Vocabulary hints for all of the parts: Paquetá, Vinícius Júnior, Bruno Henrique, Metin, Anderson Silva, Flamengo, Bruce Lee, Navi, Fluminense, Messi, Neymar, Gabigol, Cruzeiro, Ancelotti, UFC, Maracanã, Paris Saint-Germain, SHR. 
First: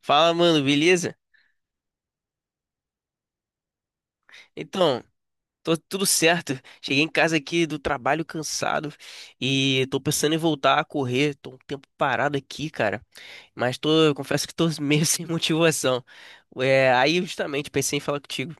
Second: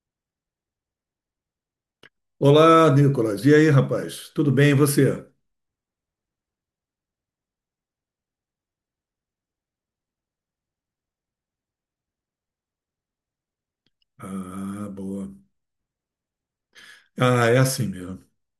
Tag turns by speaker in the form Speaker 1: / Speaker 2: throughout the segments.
Speaker 1: Fala, mano, beleza?
Speaker 2: Olá, Nicolas. E aí, rapaz? Tudo bem, e
Speaker 1: Então,
Speaker 2: você?
Speaker 1: tô tudo certo. Cheguei em casa aqui do trabalho cansado e tô pensando em voltar a correr. Tô um tempo parado aqui, cara. Mas tô, eu confesso que tô
Speaker 2: Ah,
Speaker 1: meio sem
Speaker 2: boa.
Speaker 1: motivação. É, aí
Speaker 2: Ah, é
Speaker 1: justamente
Speaker 2: assim
Speaker 1: pensei em falar
Speaker 2: mesmo.
Speaker 1: contigo.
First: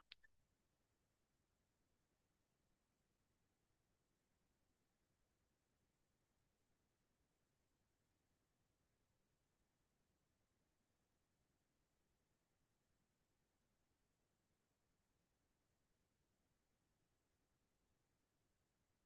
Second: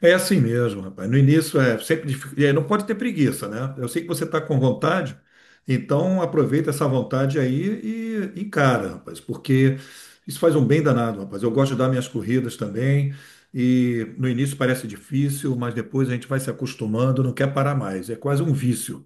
Speaker 2: É assim mesmo, rapaz. No início é sempre é, não pode ter preguiça, né? Eu sei que você está com vontade, então aproveita essa vontade aí e encara, rapaz, porque isso faz um bem danado, rapaz. Eu gosto de dar minhas corridas também, e no início parece difícil, mas depois a gente vai se acostumando, não quer parar mais. É quase um vício.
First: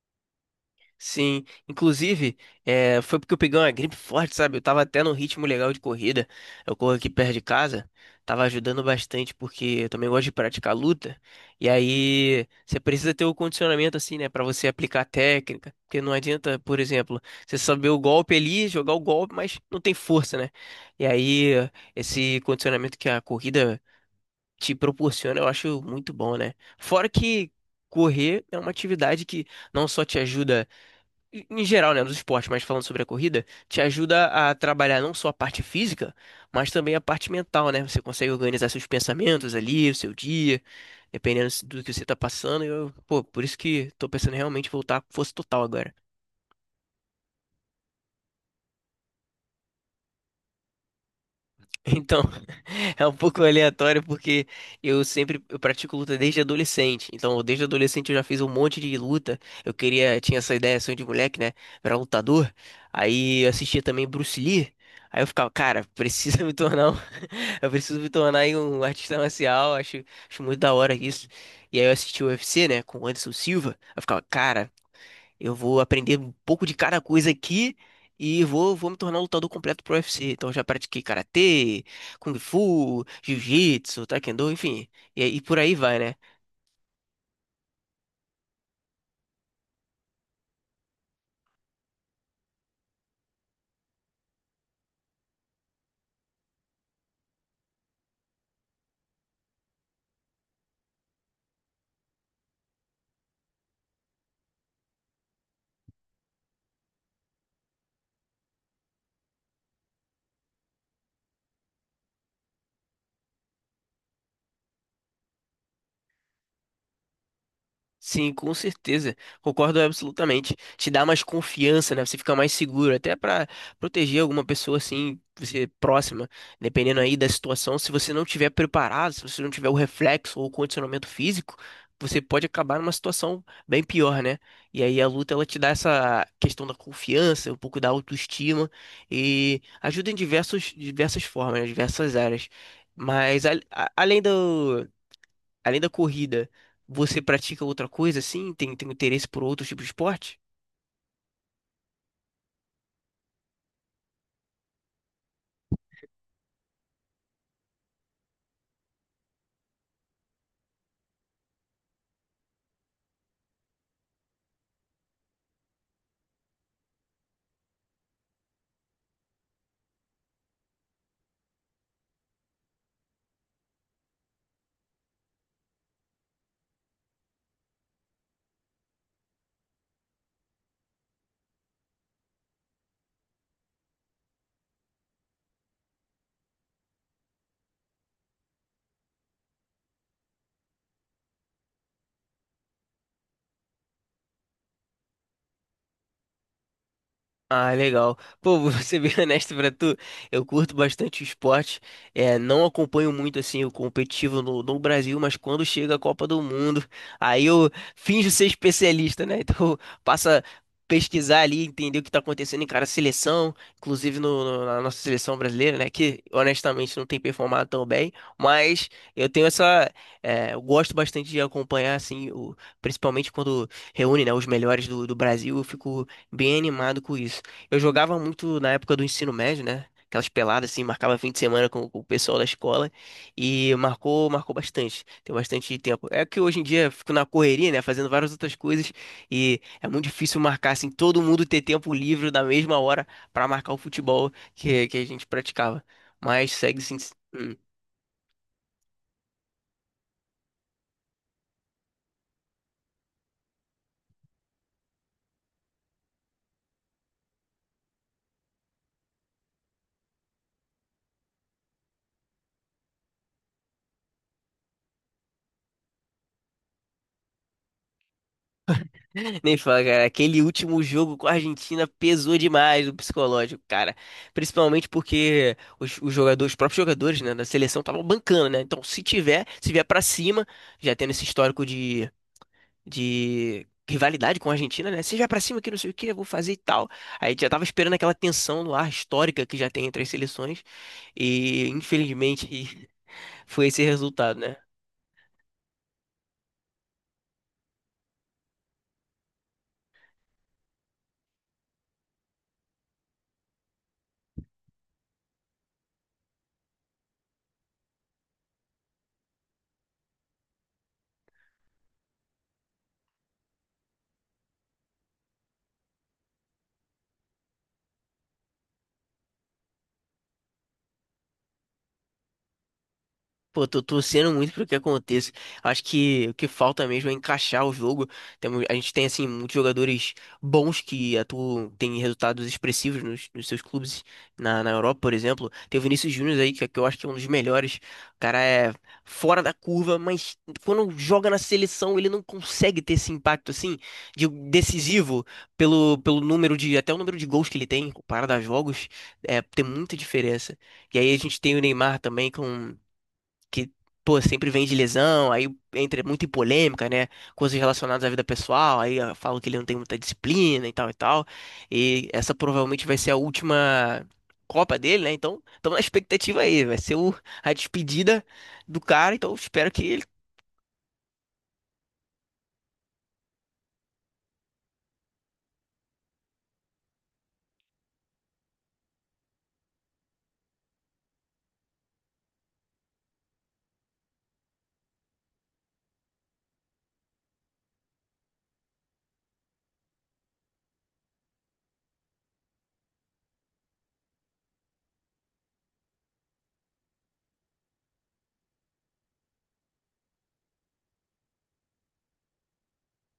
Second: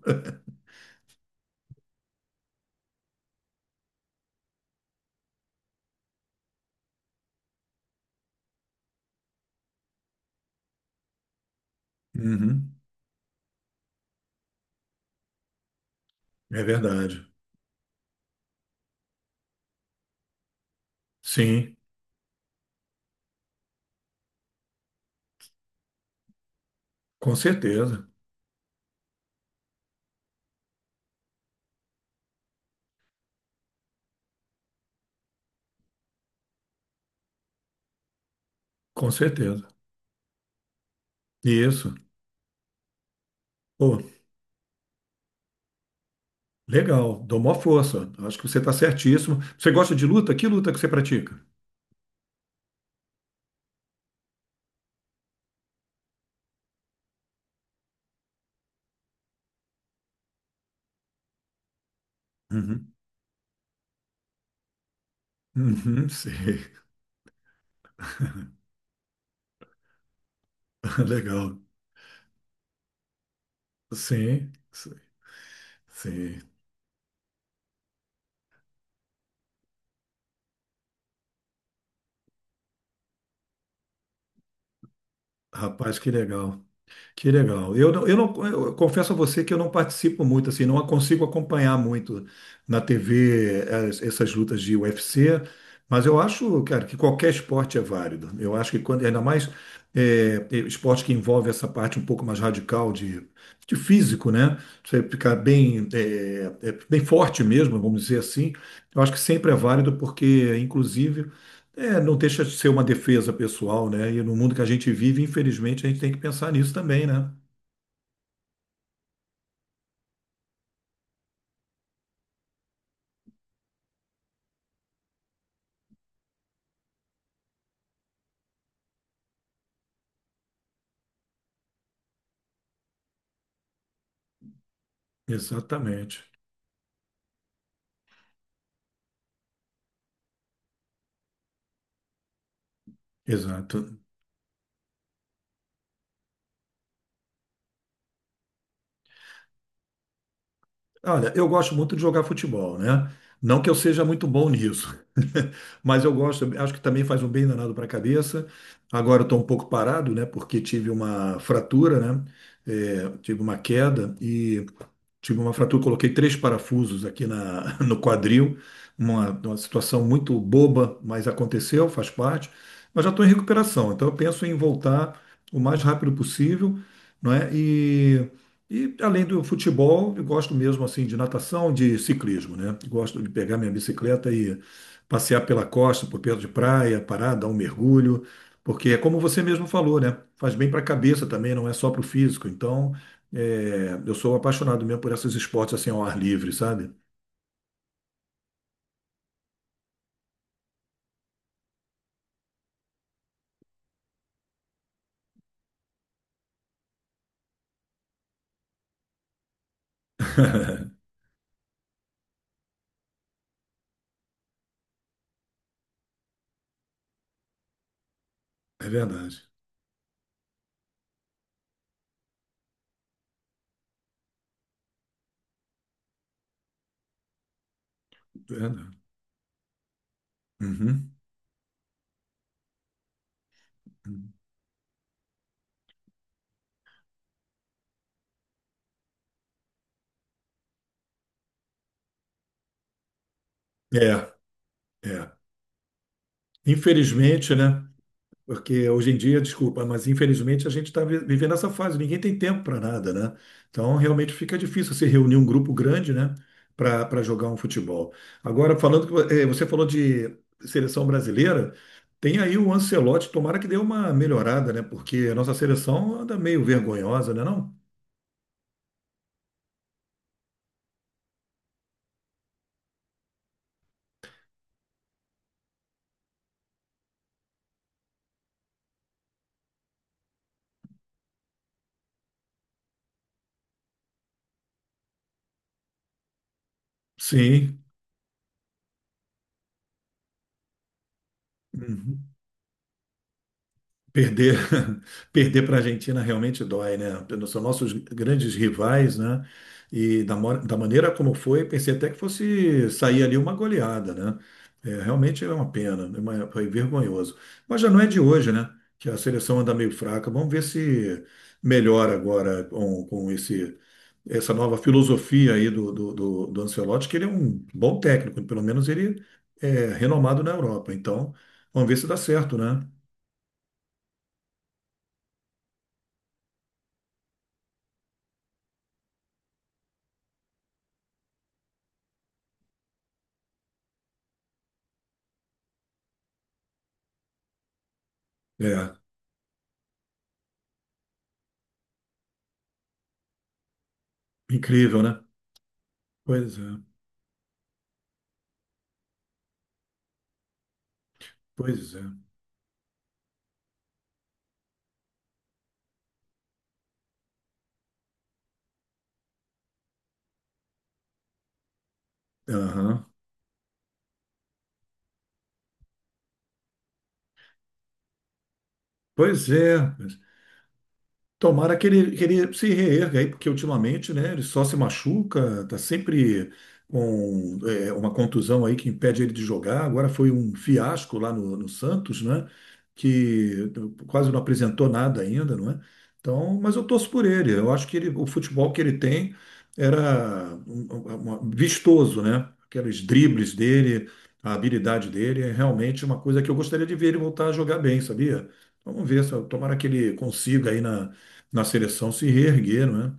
Speaker 1: Sim, inclusive, é, foi porque eu peguei uma gripe forte, sabe? Eu tava até num ritmo legal de corrida. Eu corro aqui perto de casa, tava ajudando bastante porque eu também gosto de praticar luta. E aí,
Speaker 2: Uhum,
Speaker 1: você precisa ter o condicionamento assim, né, pra você aplicar a técnica, porque não adianta,
Speaker 2: é
Speaker 1: por exemplo,
Speaker 2: verdade.
Speaker 1: você saber o golpe ali, jogar o golpe, mas não tem força, né? E aí,
Speaker 2: Sim,
Speaker 1: esse condicionamento que a corrida te proporciona, eu acho muito bom, né? Fora
Speaker 2: com
Speaker 1: que
Speaker 2: certeza.
Speaker 1: correr é uma atividade que não só te ajuda em geral, né, nos esportes, mas falando sobre a corrida, te ajuda a trabalhar não só a parte física, mas também a parte mental, né? Você consegue organizar seus
Speaker 2: Com
Speaker 1: pensamentos
Speaker 2: certeza.
Speaker 1: ali, o seu dia, dependendo do que
Speaker 2: Isso.
Speaker 1: você tá passando. Eu, pô, por isso que
Speaker 2: Pô,
Speaker 1: tô pensando em realmente voltar com força total agora.
Speaker 2: legal. Dou maior força. Acho que você está certíssimo. Você gosta de luta? Que luta que você pratica?
Speaker 1: Então, é um pouco aleatório porque eu pratico luta desde adolescente. Então, desde adolescente eu já fiz um monte de luta. Eu queria, tinha essa ideia, sonho de moleque, né? Virar lutador.
Speaker 2: Uhum.
Speaker 1: Aí eu assistia também Bruce Lee. Aí eu ficava, cara,
Speaker 2: Uhum,
Speaker 1: precisa me
Speaker 2: sei.
Speaker 1: tornar um... eu preciso me tornar aí um artista marcial, acho, acho muito da hora isso.
Speaker 2: Legal.
Speaker 1: E aí eu assisti o UFC, né, com o Anderson Silva. Aí eu ficava,
Speaker 2: Sim,
Speaker 1: cara,
Speaker 2: sim.
Speaker 1: eu vou aprender um
Speaker 2: Sim.
Speaker 1: pouco de cada coisa aqui e vou me tornar um lutador completo pro UFC. Então eu já pratiquei karatê, kung fu, jiu-jitsu, taekwondo, enfim. E, e por aí vai,
Speaker 2: Rapaz, que
Speaker 1: né?
Speaker 2: legal. Que legal. Eu, eu não, eu confesso a você que eu não participo muito, assim, não consigo acompanhar muito na TV essas lutas de UFC, mas eu acho, cara, que qualquer esporte é válido. Eu acho que quando, ainda mais é, esporte que envolve essa parte um pouco mais radical de físico, né? Você ficar bem, bem forte mesmo, vamos dizer assim. Eu acho que sempre é válido porque, inclusive é, não deixa de ser uma defesa pessoal, né? E no mundo que a gente vive, infelizmente, a gente tem que pensar nisso também, né?
Speaker 1: Sim, com certeza. Concordo absolutamente. Te dá mais confiança, né? Você fica mais seguro, até pra proteger alguma pessoa assim, você próxima, dependendo aí da situação. Se você não tiver preparado, se você não tiver o reflexo ou o condicionamento físico, você pode acabar numa situação bem pior, né? E aí a luta ela te dá
Speaker 2: Exatamente.
Speaker 1: essa questão da confiança, um pouco da autoestima e ajuda em diversas formas, né? Diversas áreas. Mas
Speaker 2: Exato.
Speaker 1: Além da corrida, você pratica outra coisa assim? Tem interesse por outros tipos de esporte?
Speaker 2: Olha, eu gosto muito de jogar futebol, né? Não que eu seja muito bom nisso, mas eu gosto, acho que também faz um bem danado para a cabeça. Agora eu estou um pouco parado, né? Porque tive uma fratura, né? É, tive uma queda e tive uma fratura, coloquei três parafusos aqui na, no quadril, uma situação muito boba, mas aconteceu, faz parte. Mas já estou em recuperação, então eu penso em voltar o mais rápido possível, não é? E além do futebol, eu gosto mesmo assim de natação, de ciclismo, né? Gosto de pegar minha bicicleta e passear pela costa, por perto de praia, parar, dar um mergulho, porque é como você mesmo falou, né? Faz bem para a cabeça também, não é só para o físico. Então é, eu sou apaixonado mesmo por esses esportes assim ao ar livre, sabe?
Speaker 1: Ah, legal. Pô, vou ser bem honesto pra tu, eu curto bastante o esporte, é, não acompanho muito assim o competitivo no Brasil, mas quando chega a Copa do Mundo, aí eu finjo ser especialista, né? Então passa a pesquisar ali, entender o que tá acontecendo em cada seleção, inclusive na nossa seleção brasileira, né? Que honestamente não tem performado tão bem, mas
Speaker 2: É
Speaker 1: eu
Speaker 2: verdade,
Speaker 1: tenho essa, é, eu gosto bastante de acompanhar assim, o- principalmente quando reúne, né, os melhores do Brasil, eu fico bem animado com isso. Eu jogava
Speaker 2: é
Speaker 1: muito na época
Speaker 2: verdade.
Speaker 1: do ensino médio, né? Aquelas peladas assim,
Speaker 2: Uhum.
Speaker 1: marcava fim de semana com o pessoal da escola e
Speaker 2: Uhum.
Speaker 1: marcou bastante. Tem bastante tempo. É que hoje em dia eu fico na correria, né, fazendo várias outras coisas e é muito difícil marcar assim todo mundo ter tempo livre na mesma hora pra marcar o
Speaker 2: É,
Speaker 1: futebol que a
Speaker 2: é.
Speaker 1: gente praticava. Mas segue sim.
Speaker 2: Infelizmente,
Speaker 1: Hum.
Speaker 2: né? Porque hoje em dia, desculpa, mas infelizmente a gente está vivendo essa fase, ninguém tem tempo para nada, né? Então realmente fica difícil se reunir um grupo grande, né? Para jogar um futebol. Agora, falando que você falou de seleção brasileira, tem aí o Ancelotti, tomara que dê uma melhorada, né? Porque a nossa seleção anda meio vergonhosa, né? Não?
Speaker 1: Nem fala, cara. Aquele último jogo com a Argentina pesou demais o psicológico, cara. Principalmente porque os jogadores, os próprios jogadores, né, da seleção estavam bancando, né? Então, se tiver, se vier pra cima, já tendo esse histórico de rivalidade com a Argentina, né? Se vier pra cima que não sei o que, eu vou fazer e tal. Aí a gente já tava
Speaker 2: Sim,
Speaker 1: esperando aquela tensão no ar histórica que já tem entre as seleções. E,
Speaker 2: uhum.
Speaker 1: infelizmente, foi esse resultado, né?
Speaker 2: Perder perder para a Argentina realmente dói, né? São nossos grandes rivais, né? E da maneira como foi, pensei até que fosse sair ali uma goleada, né? É, realmente é uma pena, é foi vergonhoso. Mas já não é de hoje, né? Que a seleção anda meio fraca. Vamos ver se melhora agora com esse essa nova filosofia aí do Ancelotti, que ele é um bom técnico, pelo menos ele é renomado na Europa. Então, vamos ver se dá certo, né?
Speaker 1: Pô, tô torcendo muito pro que aconteça. Acho que o que falta mesmo é encaixar o jogo. A gente tem, assim, muitos jogadores bons que atuam, têm resultados expressivos nos seus clubes na Europa, por exemplo. Tem o Vinícius Júnior aí, que eu acho que é um dos melhores. O cara é
Speaker 2: É,
Speaker 1: fora da curva, mas quando joga na seleção, ele não consegue ter esse impacto, assim,
Speaker 2: incrível, né?
Speaker 1: decisivo pelo número
Speaker 2: Pois é,
Speaker 1: de, até o número de gols que ele tem, comparado a jogos, é, tem muita diferença. E aí a gente tem o
Speaker 2: pois
Speaker 1: Neymar
Speaker 2: é.
Speaker 1: também que, pô, sempre vem de lesão, aí entra muito em polêmica, né? Coisas relacionadas à vida pessoal, aí ah, falam que ele não tem muita disciplina e tal e tal. E essa provavelmente vai
Speaker 2: Aham.
Speaker 1: ser a última Copa dele, né? Então, estamos na expectativa aí, a despedida do cara, então
Speaker 2: Pois
Speaker 1: espero
Speaker 2: é.
Speaker 1: que ele...
Speaker 2: Tomara que ele se reerga aí, porque ultimamente, né, ele só se machuca, tá sempre com é, uma contusão aí que impede ele de jogar. Agora foi um fiasco lá no Santos, né, que quase não apresentou nada ainda, não é? Então, mas eu torço por ele. Eu acho que ele, o futebol que ele tem era vistoso, né? Aqueles dribles dele, a habilidade dele é realmente uma coisa que eu gostaria de ver ele voltar a jogar bem, sabia? Vamos ver, tomara que ele consiga aí na seleção se reergueram, né?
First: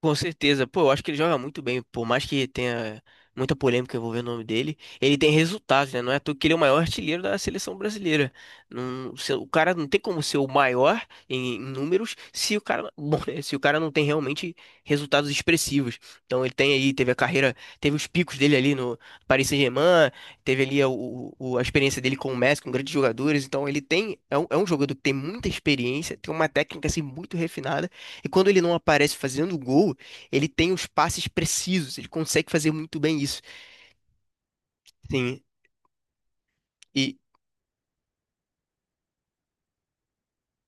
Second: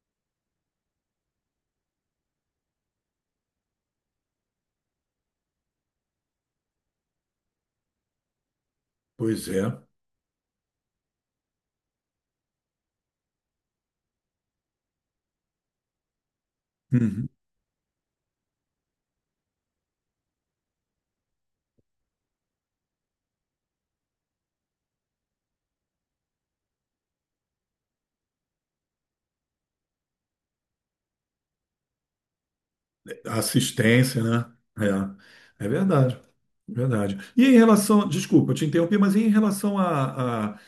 Speaker 1: Com certeza. Pô, eu acho que ele joga muito bem. Por mais que tenha muita polêmica envolvendo o nome dele, ele tem resultados, né? Não é à toa que ele é o maior artilheiro da seleção brasileira. Não, o
Speaker 2: Pois é.
Speaker 1: cara não tem como ser o maior em números se o cara, bom, né, se o cara não tem realmente resultados expressivos. Então ele tem aí, teve a
Speaker 2: Uhum.
Speaker 1: carreira, teve os picos dele ali no Paris Saint-Germain, teve ali a experiência dele com o Messi, com grandes jogadores. Então ele tem, é um jogador que tem muita experiência, tem uma técnica assim muito refinada. E quando ele não aparece fazendo gol, ele tem os passes precisos, ele consegue fazer muito bem isso.
Speaker 2: Assistência, né?
Speaker 1: Sim,
Speaker 2: É, é verdade.
Speaker 1: e
Speaker 2: Verdade. E em relação, desculpa, eu te interrompi, mas e em relação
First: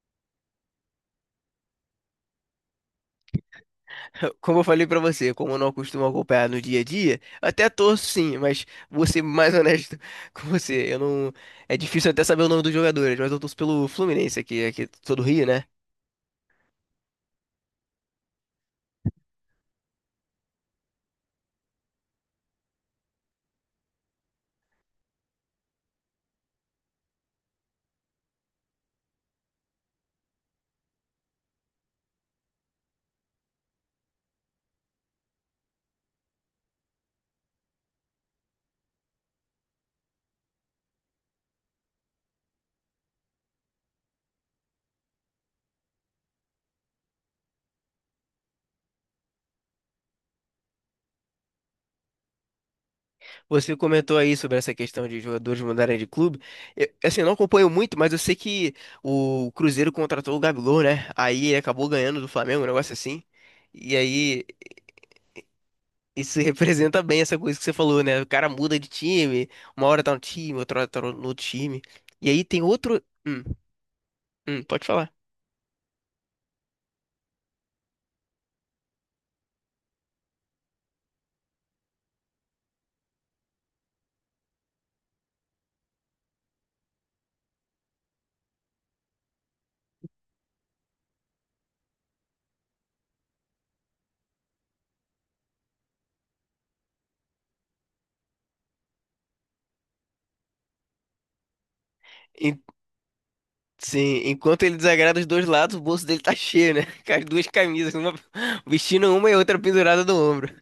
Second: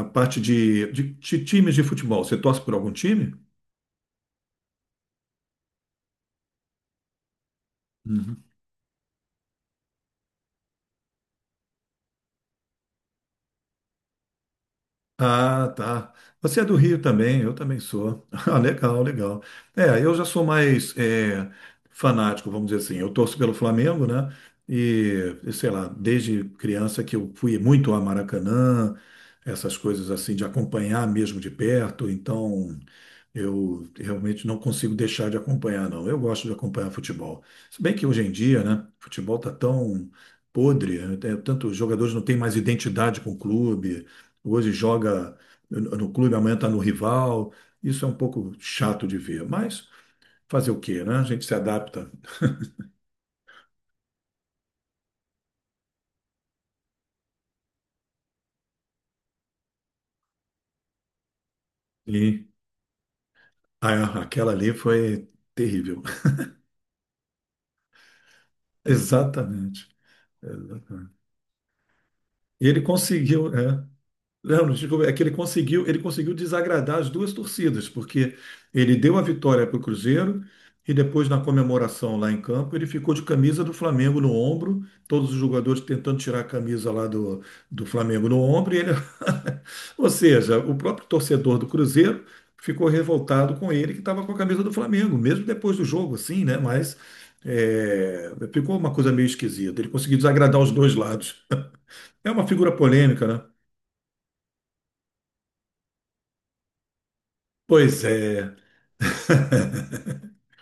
Speaker 2: à parte de, de times de futebol, você torce por algum time?
Speaker 1: como eu falei pra você, como eu não costumo acompanhar no dia a dia, eu até torço sim,
Speaker 2: Uhum.
Speaker 1: mas vou ser mais honesto com você. Eu não, é difícil até saber o nome dos jogadores, mas eu torço pelo Fluminense aqui, aqui sou do Rio, né?
Speaker 2: Ah, tá. Você é do Rio também, eu também sou. Ah, legal, legal. É, eu já sou mais é, fanático, vamos dizer assim. Eu torço pelo Flamengo, né? E sei lá, desde criança que eu fui muito a Maracanã, essas coisas assim, de acompanhar mesmo de perto. Então, eu realmente não consigo deixar de acompanhar, não. Eu gosto de acompanhar futebol. Se bem que hoje em dia, né, futebol tá tão podre, né? Tanto os jogadores não têm mais identidade com o clube. Hoje joga no clube, amanhã está no rival. Isso é um pouco chato de ver, mas fazer o quê, né? A gente se adapta.
Speaker 1: Você comentou aí sobre essa questão de jogadores mudarem de clube. Eu, assim, eu não acompanho muito, mas eu sei que o Cruzeiro contratou o Gabigol, né? Aí ele acabou ganhando do
Speaker 2: E
Speaker 1: Flamengo, um negócio assim. E aí
Speaker 2: aquela ali foi terrível.
Speaker 1: Isso representa bem essa coisa que você falou, né? O cara muda de time,
Speaker 2: Exatamente.
Speaker 1: uma hora tá no time, outra hora tá
Speaker 2: Exatamente.
Speaker 1: no outro time. E aí tem
Speaker 2: E ele
Speaker 1: outro.
Speaker 2: conseguiu, é. Não,
Speaker 1: Pode falar.
Speaker 2: é que ele conseguiu desagradar as duas torcidas, porque ele deu a vitória para o Cruzeiro e depois, na comemoração lá em campo, ele ficou de camisa do Flamengo no ombro, todos os jogadores tentando tirar a camisa lá do Flamengo no ombro, e ele... Ou seja, o próprio torcedor do Cruzeiro ficou revoltado com ele, que estava com a camisa do Flamengo, mesmo depois do jogo, assim, né? Mas é, ficou uma coisa meio esquisita. Ele conseguiu desagradar os dois lados. É uma
Speaker 1: En-
Speaker 2: figura polêmica, né?
Speaker 1: sim, enquanto ele desagrada os dois lados, o bolso dele tá cheio, né? Com as duas camisas,
Speaker 2: Pois
Speaker 1: uma
Speaker 2: é.
Speaker 1: vestindo uma e outra pendurada no ombro.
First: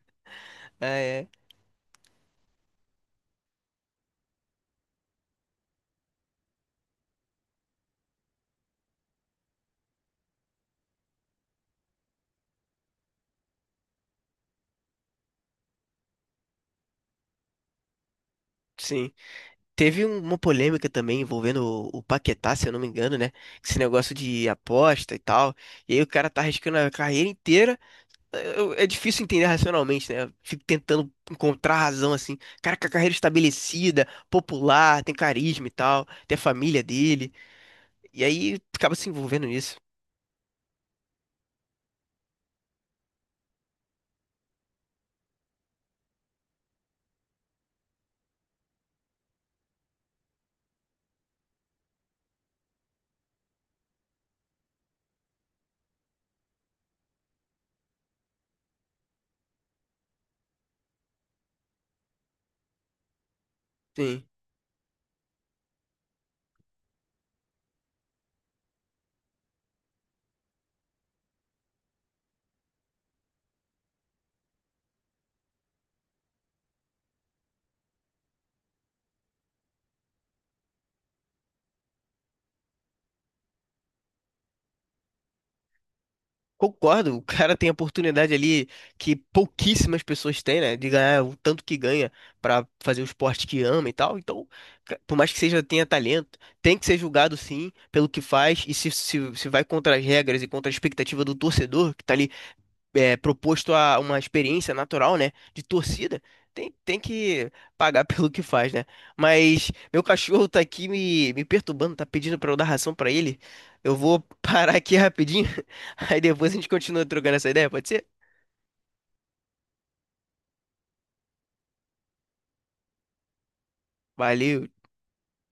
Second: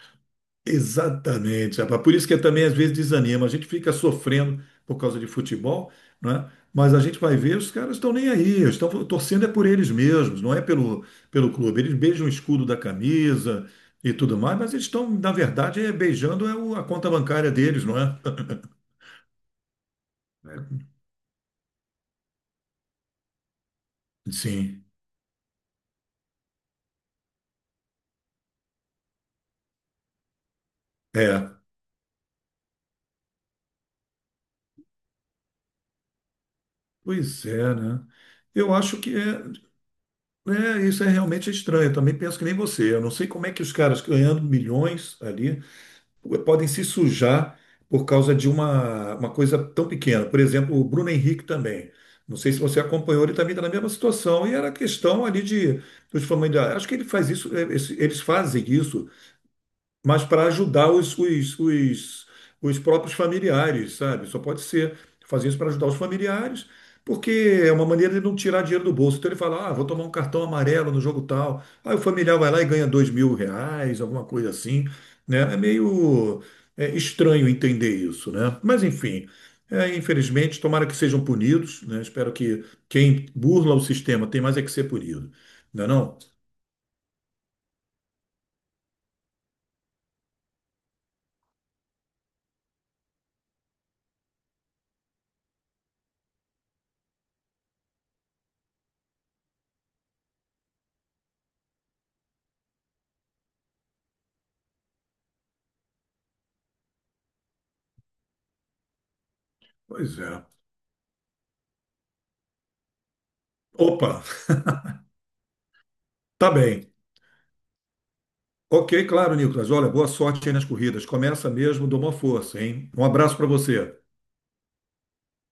Speaker 1: Ah, é.
Speaker 2: Exatamente, rapaz. Por isso que também às vezes desanima. A gente fica sofrendo por causa de futebol, né? Mas a gente vai ver, os caras estão nem aí, estão torcendo é por eles mesmos, não é pelo clube. Eles beijam o escudo da camisa e tudo mais, mas eles estão, na verdade, é, beijando é a conta bancária deles, não é?
Speaker 1: Sim. Teve uma polêmica também envolvendo o Paquetá, se eu não me engano, né? Esse negócio de
Speaker 2: Sim,
Speaker 1: aposta e tal. E aí o cara tá arriscando a carreira inteira. É difícil entender racionalmente, né? Eu fico tentando
Speaker 2: é.
Speaker 1: encontrar razão assim. Cara, com a carreira estabelecida, popular, tem carisma e tal, tem a família dele.
Speaker 2: Pois é, né?
Speaker 1: E aí
Speaker 2: Eu
Speaker 1: acaba
Speaker 2: acho
Speaker 1: se
Speaker 2: que é,
Speaker 1: envolvendo nisso.
Speaker 2: é, isso é realmente estranho. Eu também penso que nem você. Eu não sei como é que os caras ganhando milhões ali podem se sujar por causa de uma coisa tão pequena. Por exemplo, o Bruno Henrique também. Não sei se você acompanhou, ele também está na mesma situação. E era questão ali de dos familiares. Acho que ele faz isso, eles fazem isso mas para ajudar os próprios familiares,
Speaker 1: Sim.
Speaker 2: sabe? Só pode ser fazer isso para ajudar os familiares, porque é uma maneira de não tirar dinheiro do bolso. Então ele fala, ah, vou tomar um cartão amarelo no jogo tal. Aí o familiar vai lá e ganha 2.000 reais, alguma coisa assim, né? É meio é, estranho entender isso, né? Mas enfim. É, infelizmente, tomara que sejam punidos, né? Espero que quem burla o sistema tem mais é que ser punido, não é não?
Speaker 1: Concordo, o cara tem a oportunidade ali que pouquíssimas pessoas têm, né? De ganhar o tanto que ganha pra fazer o esporte que ama e tal. Então, por mais que seja tenha talento, tem que ser julgado sim pelo que faz. E se vai contra as regras e contra a expectativa do torcedor, que tá ali é, proposto a uma experiência natural, né, de torcida, tem que pagar pelo que faz, né? Mas meu
Speaker 2: Pois é.
Speaker 1: cachorro tá aqui me perturbando, tá pedindo pra eu dar ração pra ele. Eu vou
Speaker 2: Opa,
Speaker 1: parar aqui rapidinho, aí
Speaker 2: tá
Speaker 1: depois a gente
Speaker 2: bem.
Speaker 1: continua trocando essa ideia, pode ser?
Speaker 2: Ok, claro, Nicolas. Olha, boa sorte aí nas corridas. Começa mesmo, dou uma força, hein? Um abraço para você.
Speaker 1: Valeu.